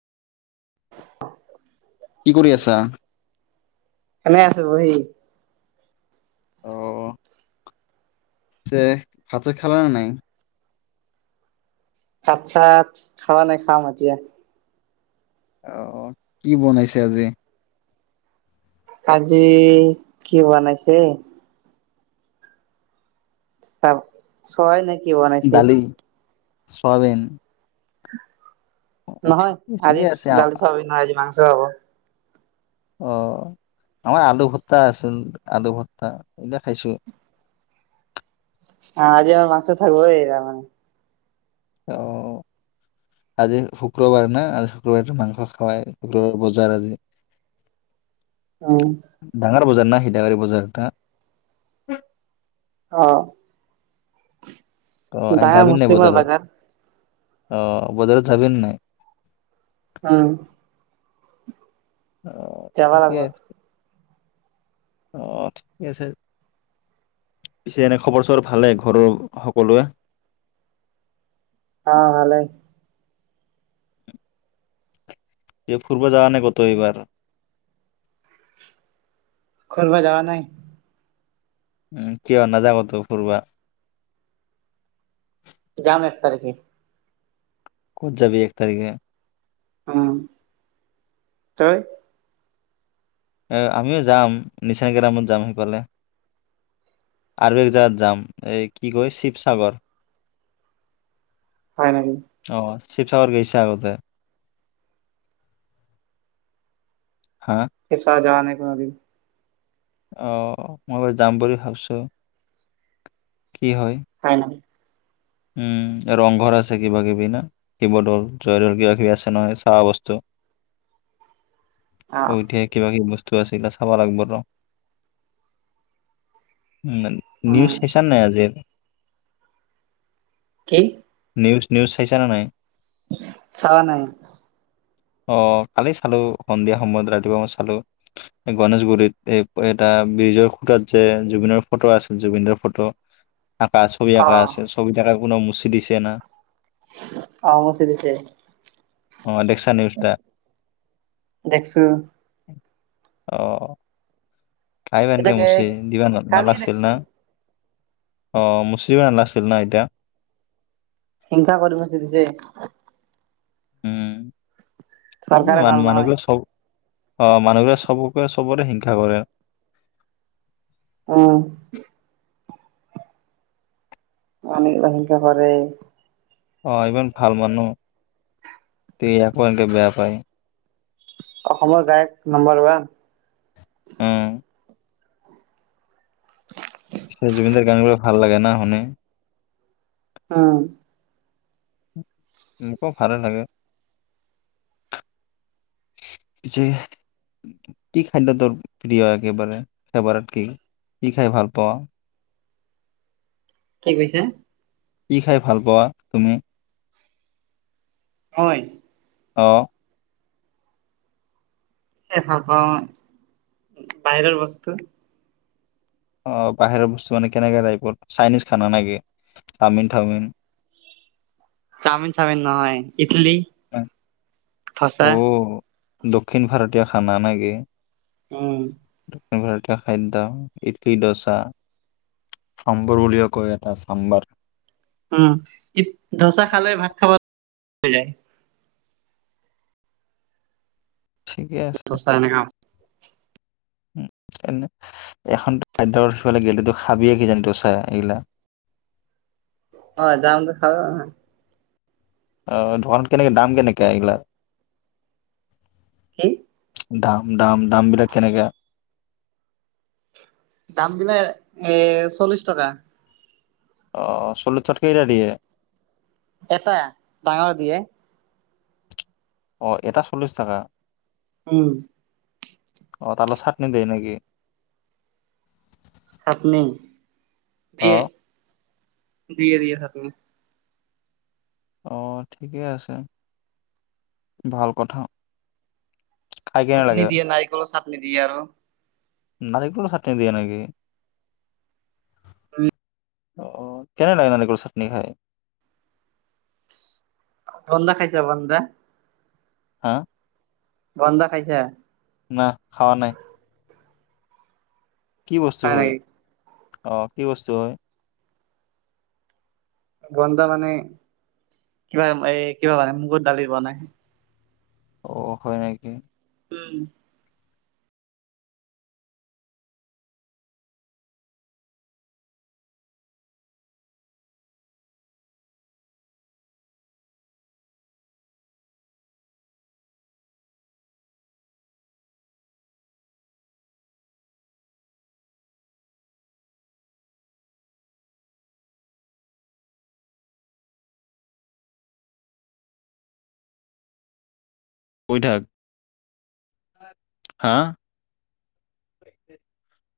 কি কৰি আছা? এনে আছো বহি। পিছে ভাত -ছাত খালানে নাই? ভাত -চাত খোৱা নাই, খাম এতিয়া। অঁ, কি বনাইছা আজি? আজি কি বনাইছে? [unintelligible] চয়া নে কি বনাই- দালি, চোৱাৱিন। নহয়, আজি অ'। ডালি চব্জি নহয় আজি মাংস হব। অঁ। আমাৰ আলু ভত্তা আছিল, আলু ভত্তা এতিয়া খাইছোঁ। আ আজি আমাৰ মাংস থাকিব এই তাৰমানে। অঁ। আজি শুক্ৰবাৰ না, আজি শুক্ৰবাৰ মাংস খাৱাই বজাৰ আজি। [inaudible] অঁ। ডাঙৰ বজাৰ না সিধাবাৰী বজাৰটা। অঁ, অ', আই ডাঙাৰ মুছলিমৰ বজাৰ। অঁ, বজাৰত যাবি নে নাই? উম। অঁ, যাব লাগব ঠিকে। অঁ, ঠিক আছে। পিছে এনে খবৰ -চবৰ ভালে ঘৰৰ সকলোৱে? অঁ, ভালে। এই ফুৰিব যোৱা নাই কতো এইবাৰ? ঘূৰিব যোৱা নাই। উম, কিয় নাযাব কতো ফূৰবা? যাম এক তাৰিখে। ক'ত যাবি এক তাৰিখে? উম, তই? এ আমিও যাম, নিছানগ্ৰামত যাম সেইফালে। আৰু একজাগাত যাম, এই কি কয়? শিৱসাগৰ। [inaudible] হয় নেকি? অঁ, শিৱসাগৰ গৈছা আগতে? হা? শিৱসাগৰ যোৱা নাই কোনোদিন। অঁ, মই বাৰু যাম বুলি ভাবিছো, কি হয়! হয় না। উম, ৰংঘৰ আছে কিবা কিবি না? শিৱদৌল, জয়দৌল কিবা কিবি আছে নহয় চাৱা বস্তু। অ আৰু ধেৰ কিবা কিবি বস্তু- টো আছে চাবা লাগবো ৰ, উম। উম নিউজ চাইছা নাই আজিৰ? কি? নিউজ- নিউজ চাইছা নে নাই? চোৱা নাই। অঁ, কালি চালো সন্ধিয়া সময়ত ৰাতিপুৱা মই চালোঁ। গণেশগুৰিত এই এটা ব্ৰিজৰ খুতাত যে জুবিনৰ ফটো আছিল, জুবিনৰ ফটো- আঁকা ছবি অ আঁকা আছে, ছবি আঁকা কোনো মুচি দিছে না। অঁ, মচি দিছে। অ দেখছা নিউজটা দেখছো। অঁ, খাইবা এনকে এতিয়া মুচি দিবা কালি নালাগিছিল দেখছো না। অঁ, মুচিব নালাগিছিল ন এতিয়া। হিংসা কৰিব ম চিতি যে। উম, চৰকাৰে ভাল মানুহ নহয় -মানুহবিলাক চব- অঁ, মানুহবোৰে চবকে চবতে হিংসা কৰে। অঁ। অঁ, হিংসা কৰে। অঁ, ইমান ভাল মানুহ তে একো এক বেয়া পায়। অসমৰ গায়ক নম্বৰ ওৱান। উম জুবিনদাৰ গানবোৰ ভাল লাগে ন শুনি। উম। মোকো ভালে লাগে। যে- কি খাদ্য তোৰ প্ৰিয় একেবাৰে, ফেভাৰত কি, কি খাই ভাল পোৱা? কি কৈছা? কি খাই ভাল পোৱা তুমি? মই! অঁ। এ ভাল পাওঁ বাহিৰৰ বস্তু। অঁ, বাহিৰৰ বস্তু মানে কেনেককা টাইপৰ, চাইনিজ খানা না কি চাওমিন -থাওমিন? চাওমিন- চাওমিন নহয়, ইটলি। অঁ, দক্ষিণ ভাৰতীয় খানা নেকি? উম। দক্ষিণ ভাৰতীয় খাদ্য ইডলি, ডচা। চাম্বৰ বুলিও কয় এটা চাম্বাৰ। উম, ই ডচা খালে ভাত খাব যায়। ঠিকে আছে। ডচা এনেকা। উম, এখন খাদ্যত সিফালে গ'লে তই খাবিয়ে কিজানি ডচা এইগিলা। অঁ, যামটো খাব। অঁ, ধন কেনেকে, দাম কেনেকে এইগিলা? কি? দাম- দাম -দাম বিলাক কেনেকা? দাম বিলাক এ চল্লিছ টকা। অঁ চল্লিছ চত কেইটা দিয়ে? এটা ডাঙৰ দিয়ে। অঁ, এটা চল্লিছ টকা। উম। অঁ, তাৰ লগত চাটনি দিয়ে নেকি? চাটনি দিয়ে, অ', দিয়ে দিয়ে চাটনি। অঁ, ঠিকে আছে, ভাল কথা। খাই কেনে চাটনি লাগে দিয়ে, নাৰিকলৰ চাটনি দিয়ে আৰু। নাৰিকলৰ চাটনি দিয়ে নেকি? অঁ, কেনে লাগে নো ক চাটনি খায়? ভণ্ডা খাইছ ভণ্ডা? হা? ভণ্ডা খাইছা? না, খোৱা নাই। কি বস্তু হয় অ', কি বস্তু হয়? গন্ধা মানে কিবা এ কিবা বানে মুগত দালি বনাই। অ', হয় নেকি। উম। শুই থাক হা।